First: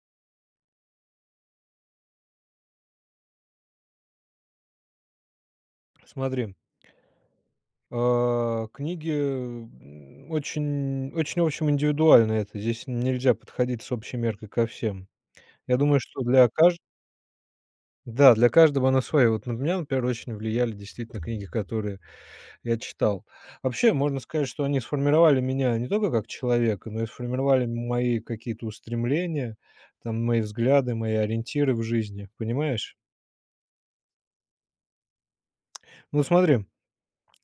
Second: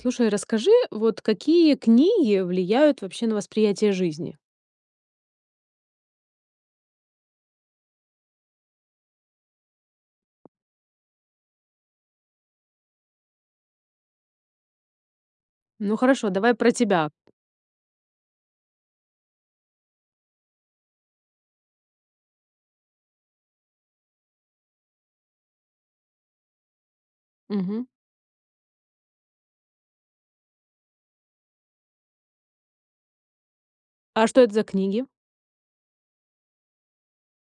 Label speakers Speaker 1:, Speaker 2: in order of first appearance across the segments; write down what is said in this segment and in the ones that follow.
Speaker 1: Слушай, расскажи, вот какие книги влияют вообще на восприятие жизни?
Speaker 2: Смотри А, книги, э, м, очень очень, в общем, индивидуально это. Здесь н нельзя подходить с общей меркой ко всем. Я
Speaker 1: Ну,
Speaker 2: думаю, что
Speaker 1: хорошо,
Speaker 2: для
Speaker 1: давай про
Speaker 2: кажд
Speaker 1: тебя.
Speaker 2: да, для каждого она своя. Вот на меня, например, очень влияли действительно книги, которые я читал. Вообще, можно сказать, что они сформировали меня не только как человека, но и сформировали
Speaker 1: Мгм.
Speaker 2: м мои какие-то устремления, там, мои взгляды, мои ориентиры в жизни, понимаешь.
Speaker 1: А что это за книги?
Speaker 2: Ну смотри.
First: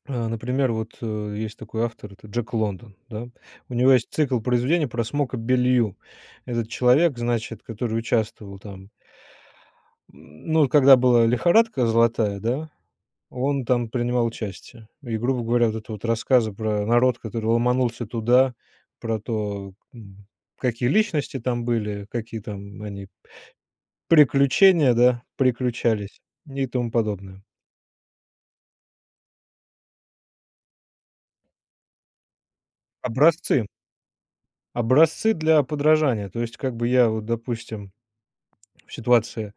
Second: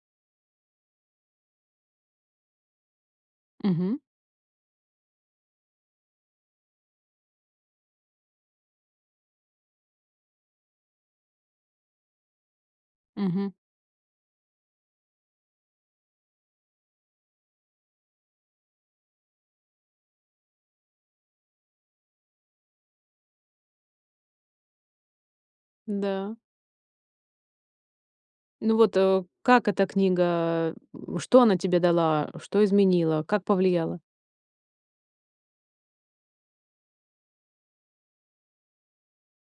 Speaker 2: Э, например вот, э, есть такой автор- это Джек Лондон, да. У него
Speaker 1: Мгм.
Speaker 2: есть цикл произведений про Смока Беллью. Этот человек, значит, который участвовал там. М, ну когда была лихорадка золотая, да,
Speaker 1: Мгм.
Speaker 2: он там принимал участие. И, грубо говоря, это вот рассказы про народ, который ломанулся туда, про то, м, какие личности там были, какие там они, приключения, да, приключались.
Speaker 1: Да.
Speaker 2: И тому подобное.
Speaker 1: Ну вот, э, как эта книга, э, н что она тебе дала, что изменила, как
Speaker 2: Образцы.
Speaker 1: повлияла?
Speaker 2: Образцы для подражания. То есть как бы я вот, допустим, в ситуации,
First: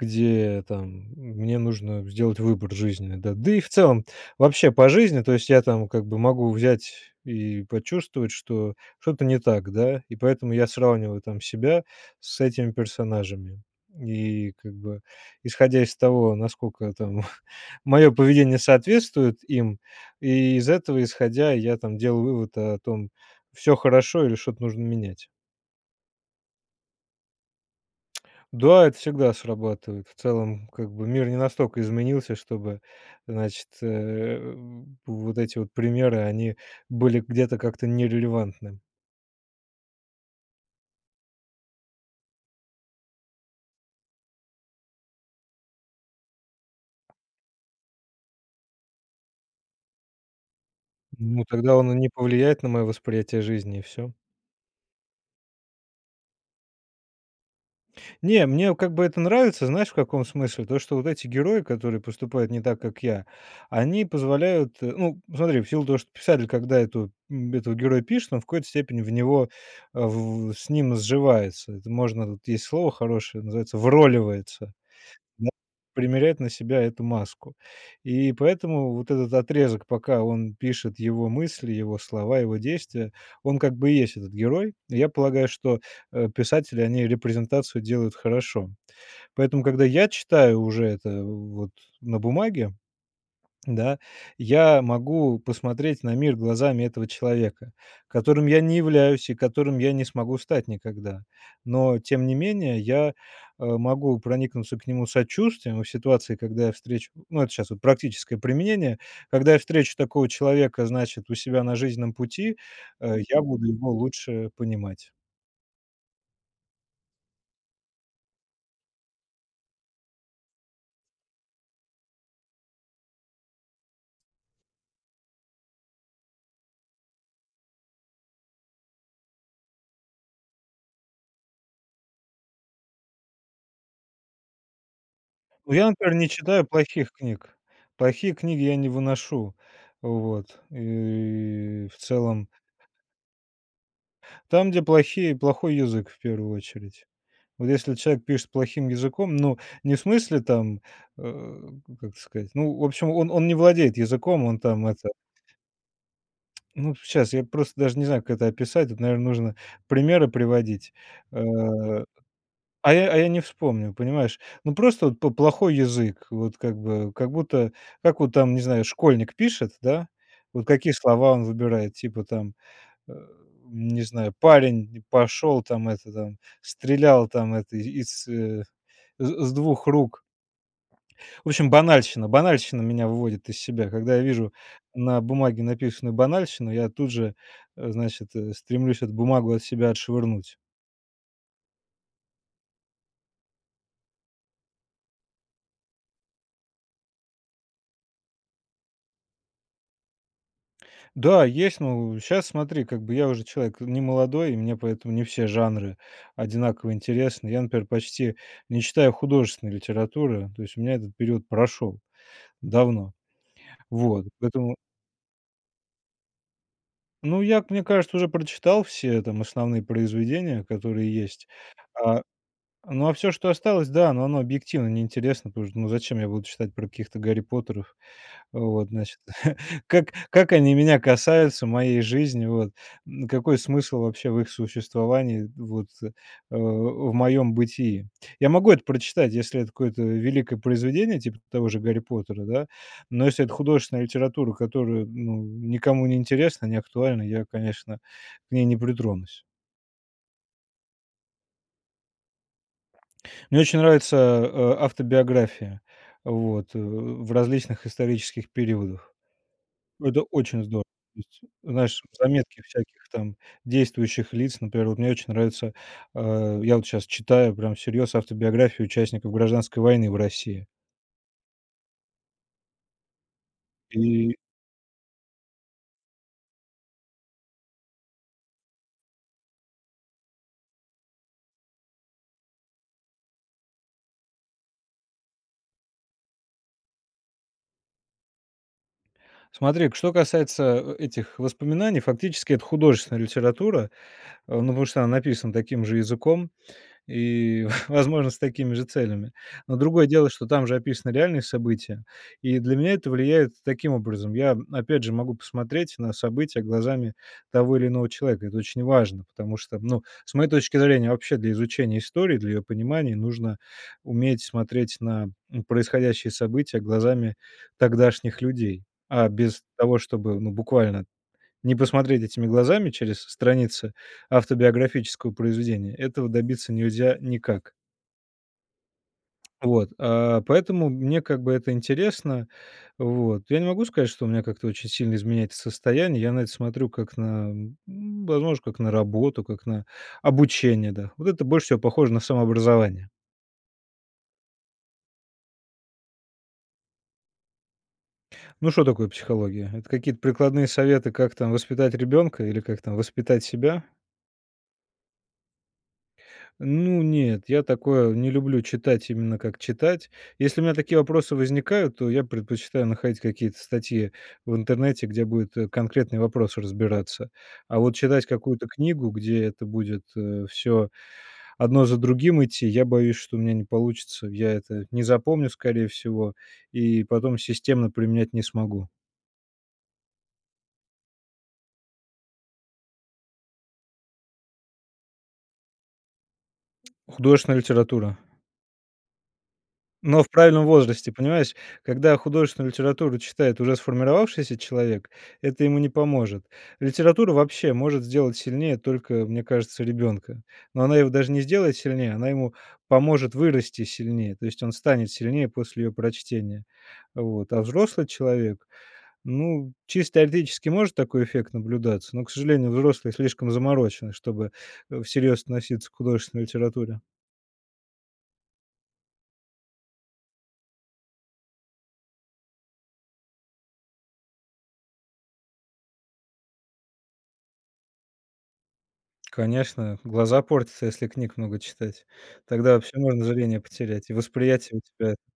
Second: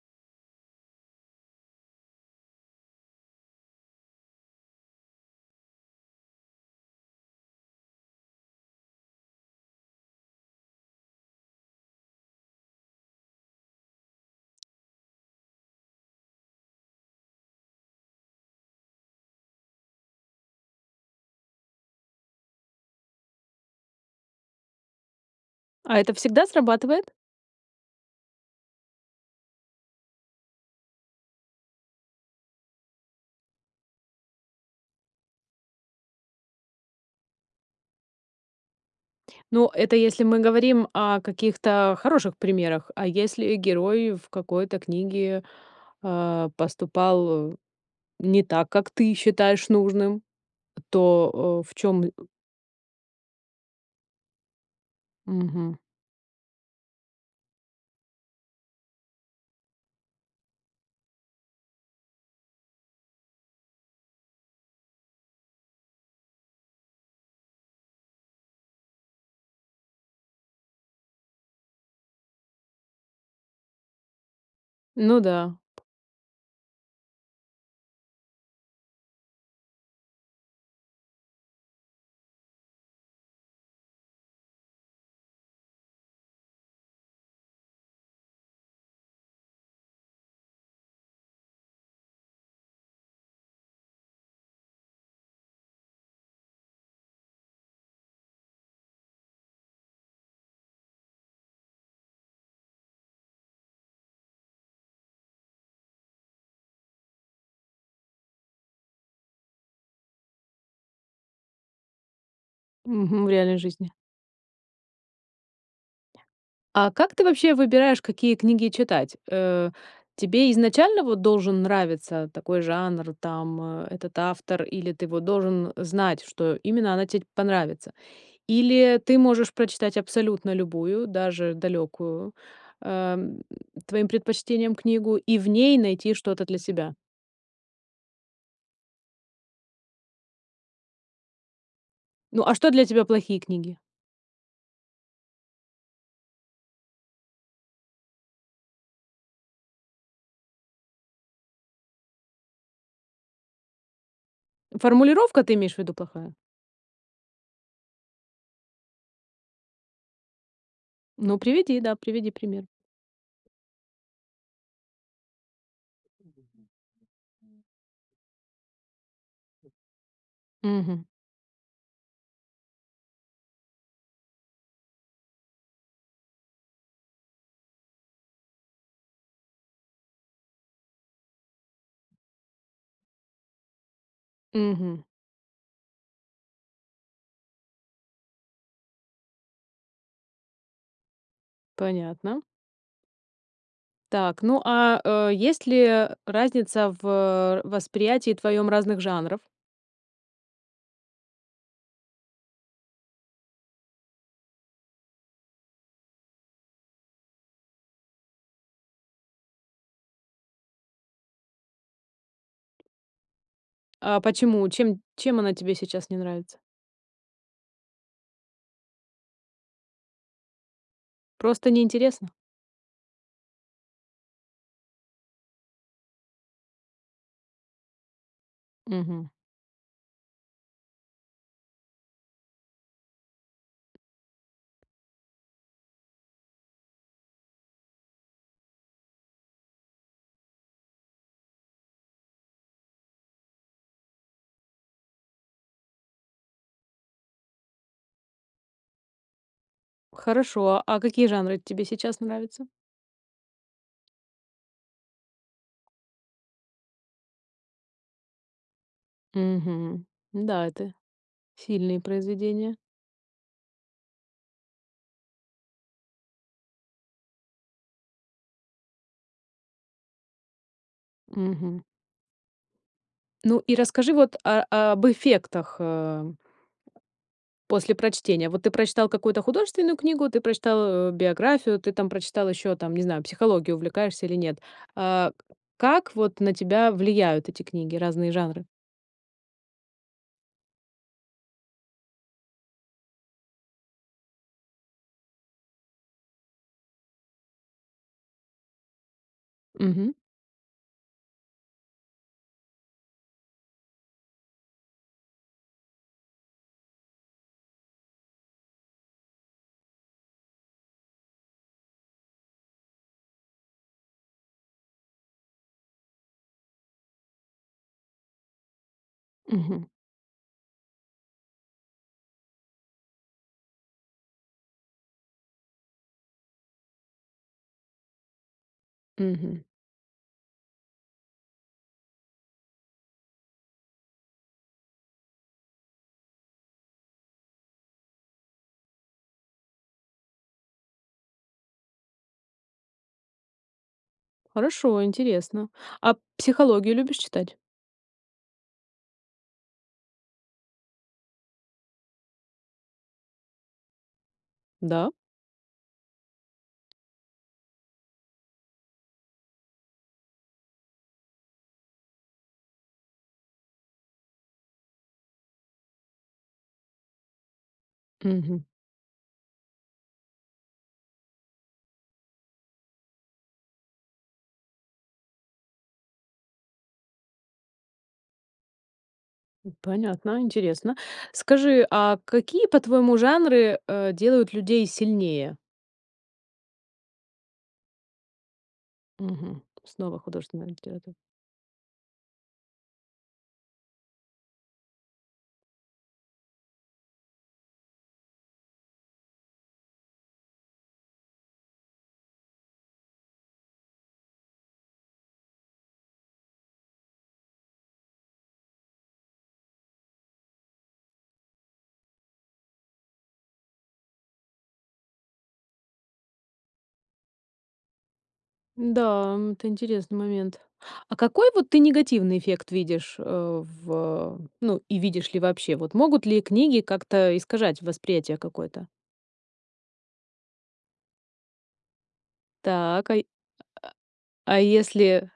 Speaker 2: где, там м мне нужно сделать выбор жизненный, да да и в целом вообще по жизни, то есть я там как бы могу взять и почувствовать, что что-то не так, да. И поэтому я сравниваю там себя с этими персонажами. И как бы исходя из того, насколько там моё поведение соответствует им, и из этого исходя я там делал вывод, о том, всё хорошо или что-то нужно менять.
Speaker 1: А это всегда срабатывает?
Speaker 2: Да, это всегда срабатывает. В целом, как бы мир не настолько изменился, чтобы, значит, э, вот эти вот примеры, они были где-то как-то нерелевантны.
Speaker 1: Ну, это если мы говорим о каких-то хороших примерах. А если герой в какой-то книге, а, поступал не так, как ты считаешь нужным,
Speaker 2: Ну,
Speaker 1: то, э, в
Speaker 2: тогда он и
Speaker 1: чём
Speaker 2: не
Speaker 1: л
Speaker 2: повлияет на моё восприятие жизни и всё.
Speaker 1: Мгм.
Speaker 2: Не, мне как бы это нравится. Знаешь в каком смысле? То, что вот эти герои, которые поступают не так, как я, они позволяют, э Ну, смотри, в силу того что писатель, когда эту м, этого героя пишет, он в какой-то степени в него, э, в в с ним сживается. Это можно, вот есть слово хорошее- называется "вроливается".
Speaker 1: Ну
Speaker 2: На
Speaker 1: да.
Speaker 2: Примеряет на себя эту маску. И поэтому вот этот отрезок, пока он пишет, его мысли, его слова, его действия, он как бы и есть этот герой. Я полагаю, что, э, писатели, они репрезентацию делают хорошо. Поэтому, когда я читаю уже это в вот на бумаге, да, я могу посмотреть на мир глазами этого человека, которым я не являюсь, и которым я не смогу стать никогда. Но тем не менее я, э, могу проникнуться к нему сочувствием во ситуации, когда я встречу ну, это щас вот практическое применение, когда я встречу такого человека, значит, у себя на жизненном пути, э,
Speaker 1: Мгм, в
Speaker 2: я
Speaker 1: реальной
Speaker 2: буду его
Speaker 1: жизни.
Speaker 2: лучше понимать.
Speaker 1: А как ты вообще выбираешь, какие книги читать? Э, тебе изначально вот должен нравиться такой жанр, там, этот автор, или ты вот должен знать, что именно она те понравится? Или ты можешь прочитать абсолютно любую, даже далёкую, эм, твоим предпочтениям книгу и в
Speaker 2: Ну,
Speaker 1: ней
Speaker 2: я, например,
Speaker 1: найти
Speaker 2: не
Speaker 1: что-то для
Speaker 2: читаю
Speaker 1: себя?
Speaker 2: плохих книг, плохие книги я не выношу. Вот, и в
Speaker 1: Ну,
Speaker 2: целом
Speaker 1: а что для тебя плохие книги?
Speaker 2: Там, где плохие плохой язык в 1 очередь. Вот если человек пишет плохим языком, ну, не в смысле там, э, как сказать, ну, в общем, он он не владеет языком, он там это
Speaker 1: Формулировка, ты имеешь в виду, плохая?
Speaker 2: Ну, щас я просто даже не знаю, как это описать. Это, наверно, нужно примеры приводить, э,
Speaker 1: Ну, приведи, да приведи пример.
Speaker 2: а я а я не вспомню, понимаешь? Ну, просто вот по плохой язык, вот как бы, как будто, как вон там, не знаю, школьник пишет, да, вот какие
Speaker 1: Мгм.
Speaker 2: слова он выбирает, типа там, э, не знаю, парень н пошел, там, это, там, стрелял там, это, из, э, з с 2 рук. В общем, банальщина, банальщина меня выводит из себя. Когда я вижу
Speaker 1: Мгм.
Speaker 2: на бумаге написанную банальщину, я тут же, э, значит, стремлюсь эту бумагу от себя отшвырнуть.
Speaker 1: Понятно. Так, ну а, э, есть ли, э, разница в, э, в восприятии твоём разных жанров?
Speaker 2: Да, есть. Но в щас, смотри, как бы я уже человек н не молодой, и мне поэтому не все жанры одинаково интересны. Я, например, почти не читаю художественной литературы, то есть у меня этот период прошел. Давно.
Speaker 1: А
Speaker 2: Вот,
Speaker 1: почему,
Speaker 2: поэтому
Speaker 1: чем чем она тебе сейчас не нравится?
Speaker 2: Ну, я, как мне кажется, уже прочитал все там основные произведения, которые есть.
Speaker 1: Просто не
Speaker 2: А,
Speaker 1: интересно?
Speaker 2: ну а всё, что осталось, да, но оно объективно не интересно, потому что, ну, зачем я буду читать про каких-то Гарри Поттеров? Вот, значит.
Speaker 1: Мгм.
Speaker 2: Как как они меня касаются, моей жизни, вот. М, какой смысл вообще в их существовании, вот, э, в моем бытии. Я могу это прочитать, если это какое-то, э, великое произведение, типа т того же Гарри Поттера, да, но если это художественная литература, которая, ну, м, никому не интересна, не актуальна, я, конечно, к ней не притронусь.
Speaker 1: Хорошо. А какие жанры тебе сейчас нравятся?
Speaker 2: Мне очень нравится, э, э, автобиография вот в в различных исторических периодах.
Speaker 1: Мгм.
Speaker 2: Это очень
Speaker 1: Да,
Speaker 2: здо
Speaker 1: это
Speaker 2: ыть
Speaker 1: сильные
Speaker 2: Знаешь, заметки
Speaker 1: произведения.
Speaker 2: всяких там действующих лиц, например, вот мне очень нравится, э, я вот щас читаю прямо всерьез автобиографии участников Гражданской войны в России.
Speaker 1: Мгм. Ну, и расскажи вот,
Speaker 2: И
Speaker 1: а, а, об эффектах, э. После прочтения. Вот ты прочитал какую-то художественную книгу, ты прочитал, э, биографию, ты там прочитал ещё, там, не знаю, психологией увлекаешься или нет. Э, как вот на тебя влияют эти книги, разные жанры?
Speaker 2: Смотри-ка, что касается, э, этих воспоминаний, фактически это художественная литература, э, ну потому что она написана таким же языком и, возможно, с такими же целями. Но другое
Speaker 1: Мгм.
Speaker 2: дело, что там же описаны реальные события, и для меня это влияет таким образом. Я, опять же, могу посмотреть на события глазами того или иного человека. Это очень важно, потому что, ну, с моей точки зрения, вообще для изучения истории, для её понимания нужно уметь смотреть на, м, происходящие события глазами тогдашних людей, а без
Speaker 1: Мгм.
Speaker 2: того чтобы, ну, буквально не посмотреть этими глазами через страницы автобиографического произведения, этого добиться нельзя никак.
Speaker 1: Мгм.
Speaker 2: Вот, э, поэтому мне как бы это интересно. Вот, я не могу сказать, что у меня как-то очень сильно изменяется состояние. Я на это смотрю как на, м, возможно, как на работу, как на обучение, да. Вот это больше всего похоже на самообразование.
Speaker 1: Хорошо, интересно. А психологию любишь читать?
Speaker 2: Ну, что такое психология? Это какие-то прикладные советы, как там воспитать ребенка или как там воспитать себя?
Speaker 1: Да.
Speaker 2: Ну, нет, я такое не люблю читать, именно как читать. Если у меня такие вопросы возникают, то я предпочитаю находить какие-то статьи в интернете, где будет, э, конкретный вопрос разбираться. А вот читать
Speaker 1: Мгм.
Speaker 2: какую-то книгу, где это будет, э, всё одно за другим идти, я боюсь, что у меня не получится. Я это не запомню, скорее всего, и потом системно применять не смогу.
Speaker 1: М, понятно, интересно. Скажи, а какие, по-твоему, жанры, э, делают людей сильнее?
Speaker 2: Художественная литература.
Speaker 1: Мгм, снова
Speaker 2: Но в правильном
Speaker 1: художественная
Speaker 2: возрасте
Speaker 1: литература.
Speaker 2: понимаешь, когда художественную литературу читает уже сформировавшийся человек, это ему не поможет. Литература вообще может сделать сильнее только, мне кажется, ребенка, но она его даже не сделает сильнее, она ему поможет вырасти сильнее, то есть он станет сильнее после её прочтения. Вот. А взрослый человек, ну, чисто теоретически может такой эффект наблюдаться, но, к сожалению, взрослые слишком заморочены, чтобы, э, всерьез относиться к художественной литературе.
Speaker 1: М-да, м. Это интересный момент. А какой вот ты негативный эффект видишь, а, в а, ну и видишь ли вообще, вот могут ли книги как-то, э, искажать восприятие какое-то?
Speaker 2: Конечно, глаза портятся, если книг много читать. Тогда вообще
Speaker 1: Так, а,
Speaker 2: можно зрение потерять, и
Speaker 1: а
Speaker 2: восприятие у тебя
Speaker 1: если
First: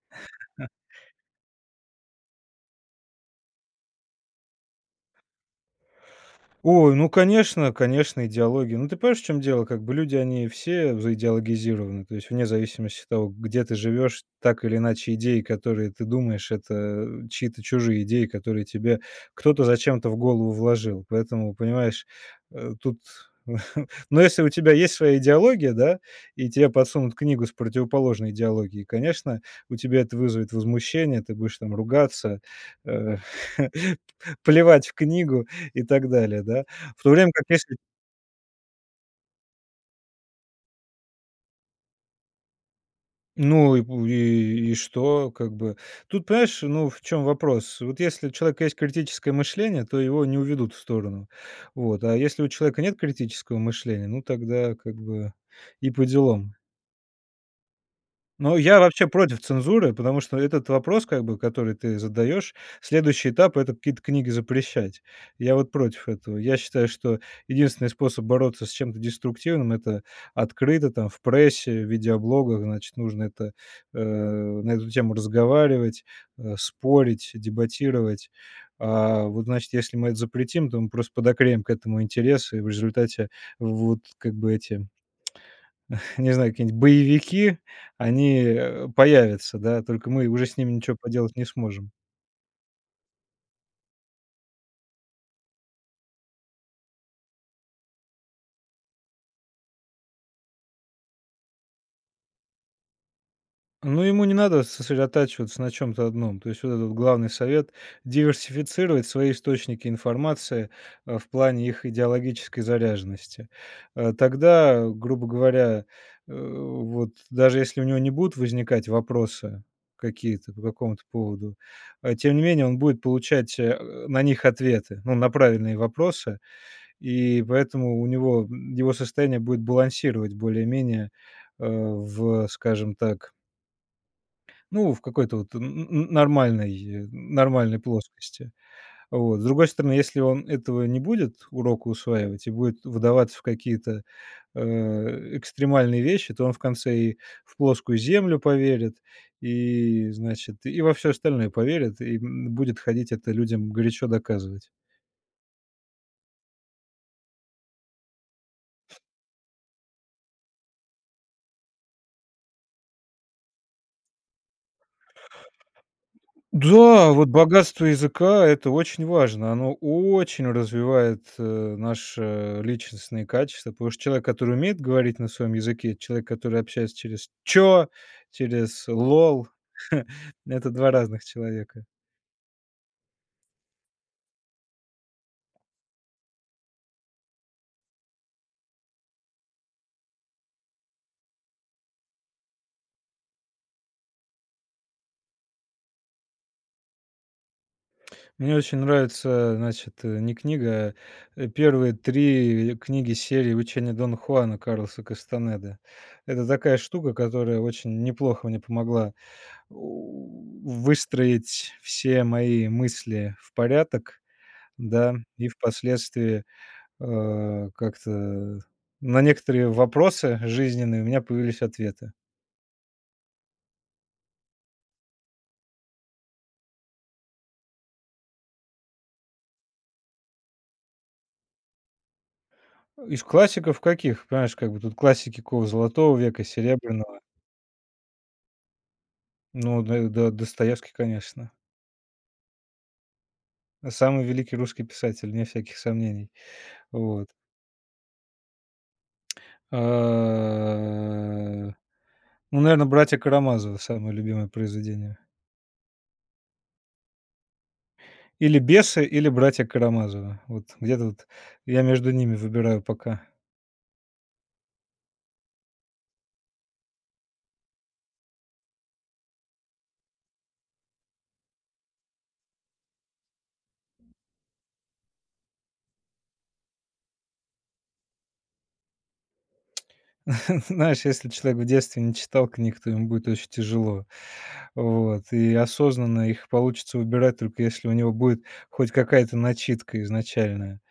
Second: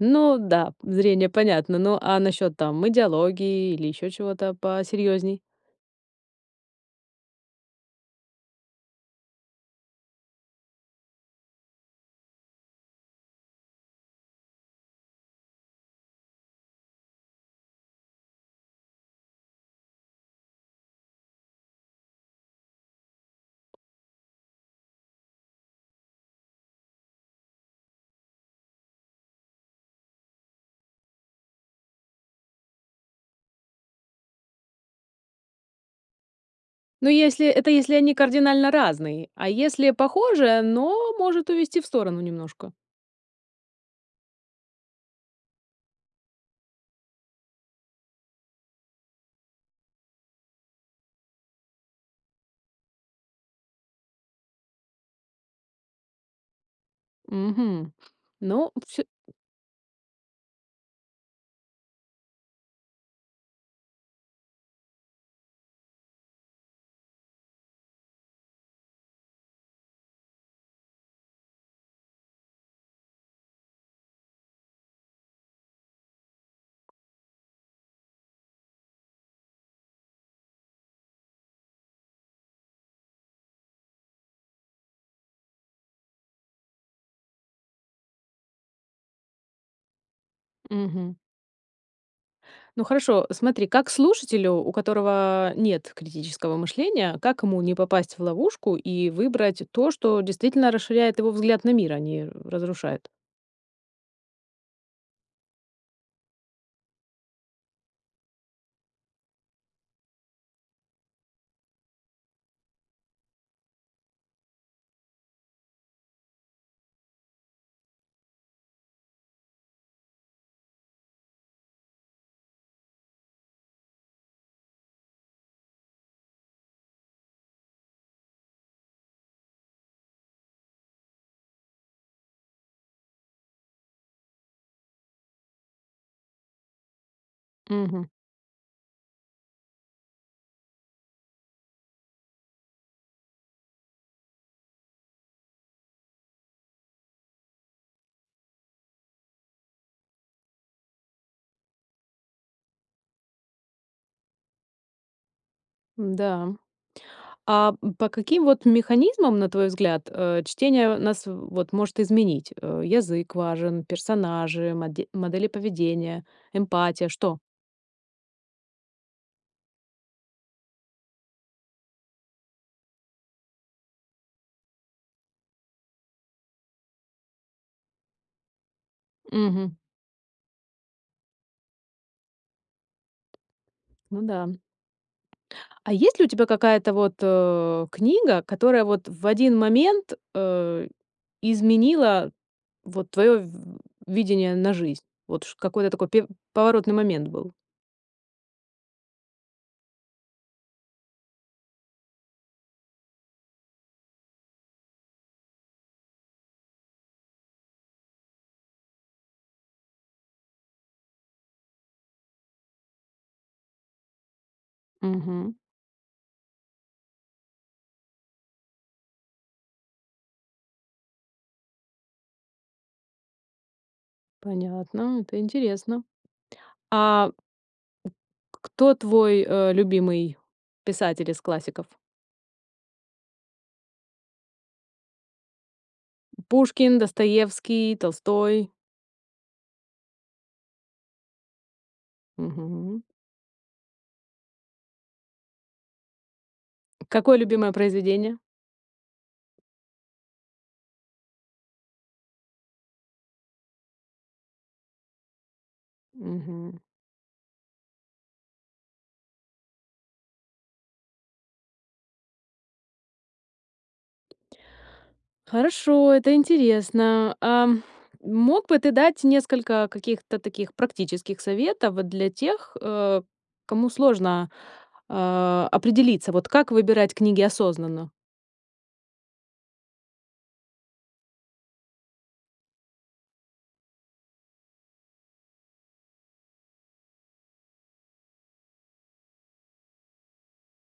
Speaker 1: Ну да, п зрение понятно. Ну, а насчёт, там, идеологии или ещё чего-то посерьёзней?
Speaker 2: Ой, ну конечно, конечно идеология. Ну, ты понимаешь, в чём дело, как бы люди, они все заидеологизированы, то есть вне зависимости от того, где ты живешь, так или иначе идеи, которые ты думаешь, это, э, чьи-то чужие идеи, которые тебе кто-то зачем-то в голову вложил. Поэтому, понимаешь, э, тут. Но если у тебя есть своя идеология, да, и тебе подсунут книгу с противоположной идеологией, конечно, у тебя это вызовет возмущение, ты будешь там ругаться, э, п пл плевать в книгу и так далее, да. В
Speaker 1: Ну,
Speaker 2: то время как
Speaker 1: если, это
Speaker 2: если
Speaker 1: если они кардинально разные, а если похожи, но может увести в сторону немножко?
Speaker 2: Ну и в и, и что? Как бы. Тут, понимаешь, ну, в чём вопрос: вот если у человека есть критическое мышление, то его не уведут в сторону, вот. А если у человека нет критического мышления, ну, тогда, как бы, и поделом.
Speaker 1: Мгм.
Speaker 2: Но
Speaker 1: Но
Speaker 2: я
Speaker 1: всё.
Speaker 2: вообще против цензуры, потому что этот вопрос, как бы, который ты задаешь, следующий этап- это какие-то книги запрещать. Я вот против этого. Я считаю, что единственный способ бороться с чем-то деструктивным- это открыто, там, в прессе, в видеоблогах, значит, нужно это, а, на эту тему разговаривать, а, спорить, дебатировать. А, вот, значит, если мы это запретим, то мы просто подогреем к этому интерес и в результате, вот, как бы, эти не знаю, какие-нибудь боевики, они, э, появятся, да, только мы уже с ними ничего
Speaker 1: Мгм.
Speaker 2: поделать не сможем.
Speaker 1: Ну хорошо, смотри, как слушателю, у которого нет критического мышления, как ему не попасть в ловушку и выбрать то, что действительно расширяет его взгляд на мир, а не разрушает?
Speaker 2: Ну, ему не надо сосредотачиваться на чем-то одном, то есть вот этот вот главный совет- диверсифицировать свои источники информации, а, в плане их идеологической заряженности. А, тогда, грубо говоря, э, вот даже если у него не будут возникать вопросы какие-то по какому-то поводу, а тем не менее он будет получать, а, на них ответы, ну, на правильные вопросы, и поэтому у него, м, его состояние будет балансировать более-менее, а, в, скажем так Ну, в какой-то вот н н н нормальной нормальной
Speaker 1: Мгм.
Speaker 2: плоскости. Вот. С другой стороны, если он этого не будет урока усваивать и будет вдаваться в какие-то, а, экстремальные вещи, то он в конце и в плоскую Землю поверит, и, значит, и во всё остальное поверит, и, м, будет ходить это людям горячо доказывать.
Speaker 1: Да. А, м, по каким вот механизмам, на твой взгляд, э, чтение нас вот может изменить? Э, язык важен, персонажи, моде модели поведения, эмпатия,
Speaker 2: Да, вот
Speaker 1: что?
Speaker 2: богатство языка- это очень важно, оно очень развивает, э, наши личностные качества, потому что человек, который умеет говорить на своем языке, и человек, который общается через "чё", через "лол",-
Speaker 1: Мгм.
Speaker 2: это 2 разных человека.
Speaker 1: Ну да. А есть ли у тебя какая-то вот, э, книга, которая вот в 1 момент, э, изменила вот твоё в видение на жизнь? Вот чт какой-то такой пе поворотный момент был.
Speaker 2: Мне очень нравится, а, значит, не книга, э, первые 3 книги серии "Учения Дона Хуана" Карлоса Кастанеды. Это такая штука, которая очень неплохо мне помогла, о, у, выстроить все мои мысли в порядок, да, и
Speaker 1: Мгм.
Speaker 2: впоследствии, э, как-то на некоторые вопросы жизненные у меня появились ответы.
Speaker 1: Понятно, м, это интересно. А Кто твой, э, любимый писатель из классиков?
Speaker 2: Из классиков каких? Понимаешь, как бы тут классики какого золотого века,
Speaker 1: Пушкин,
Speaker 2: серебряного.
Speaker 1: Достоевский, Толстой?
Speaker 2: Ну, До До Достоевский, конечно.
Speaker 1: Мгм.
Speaker 2: Самый великий русский писатель, вне всяких сомнений. Вот.
Speaker 1: Какое любимое произведение?
Speaker 2: А. Ну, наверное, "Братья Карамазовы"- самое любимое произведение.
Speaker 1: Мгм.
Speaker 2: Или "Бесы", или "Братья Карамазовы". Вот где-то вот, я между ними выбираю пока.
Speaker 1: Хорошо, это интересно. Ам, мог бы ты дать несколько каких-то таких практических советов для тех, э, кому сложно, а, определиться: вот как выбирать книги осознанно?
Speaker 2: Знаешь, если человек в детстве не читал книг, то ему будет очень тяжело. Вот. И осознанно их получится выбирать, только если у него будет хоть какая-то начитка изначальная.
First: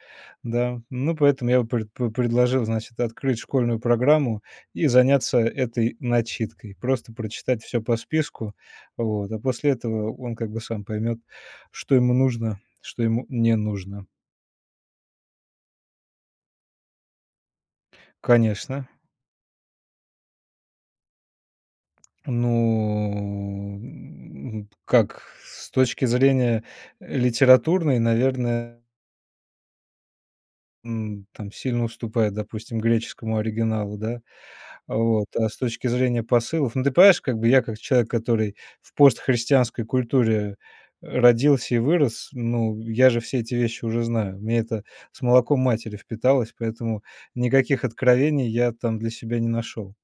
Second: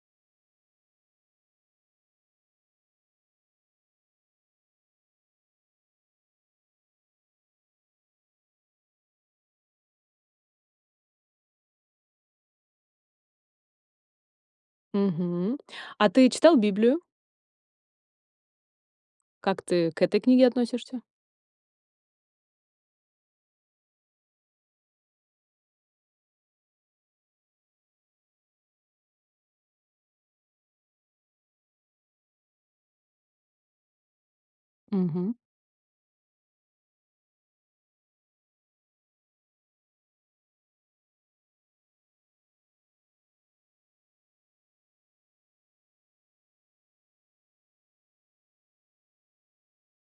Speaker 2: Да. Ну, поэтому я бы пред пре предложил, значит, открыть школьную программу и заняться этой начиткой. Просто прочитать всё по списку. Вот. А после этого он как бы сам поймет, что ему нужно, что ему не нужно.
Speaker 1: Мгм. А ты читал Библию?
Speaker 2: Конечно.
Speaker 1: Как ты к этой книге относишься?
Speaker 2: Ну, м, как с точки зрения, э, литературной, наверное М, там сильно уступает, допустим, греческому оригиналу, да, вот.
Speaker 1: Мгм.
Speaker 2: А с точки зрения посылов, ну, ты понимаешь, как бы я, как человек, который в постхристианской культуре, э, родился и вырос, ну, я же все эти вещи уже знаю, мне это с молоком матери впиталось, поэтому никаких откровений я там для себя не нашел.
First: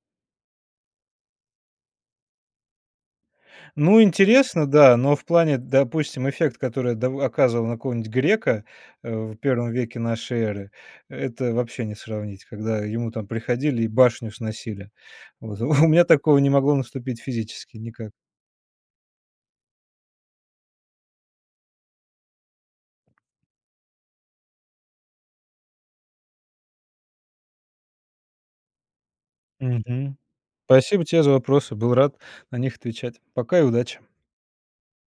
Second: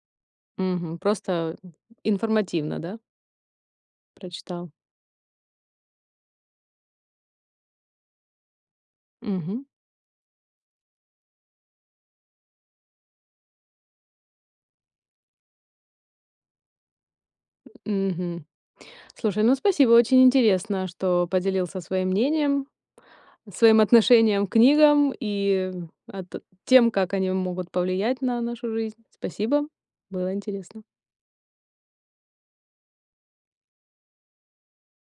Speaker 1: Мгм. Просто, м, информативно, да?
Speaker 2: Ну, интересно,
Speaker 1: Прочитал.
Speaker 2: да, но в плане, допустим, эффект, который дав оказывал на какого-то грека, э, в
Speaker 1: Мгм.
Speaker 2: 1 веке нашей эры, это вообще не сравнить, когда ему там приходили и башню сносили. Вот у меня такого не могло наступить физически никак.
Speaker 1: Мгм. Слушай, ну спасибо, очень интересно, что поделился своим мнением, своим отношением к книгам и, а, т тем, как они могут повлиять на нашу жизнь. Спасибо,
Speaker 2: Мгм.
Speaker 1: было интересно.
Speaker 2: Спасибо тебе за вопросы, был рад на них отвечать! Пока и удачи!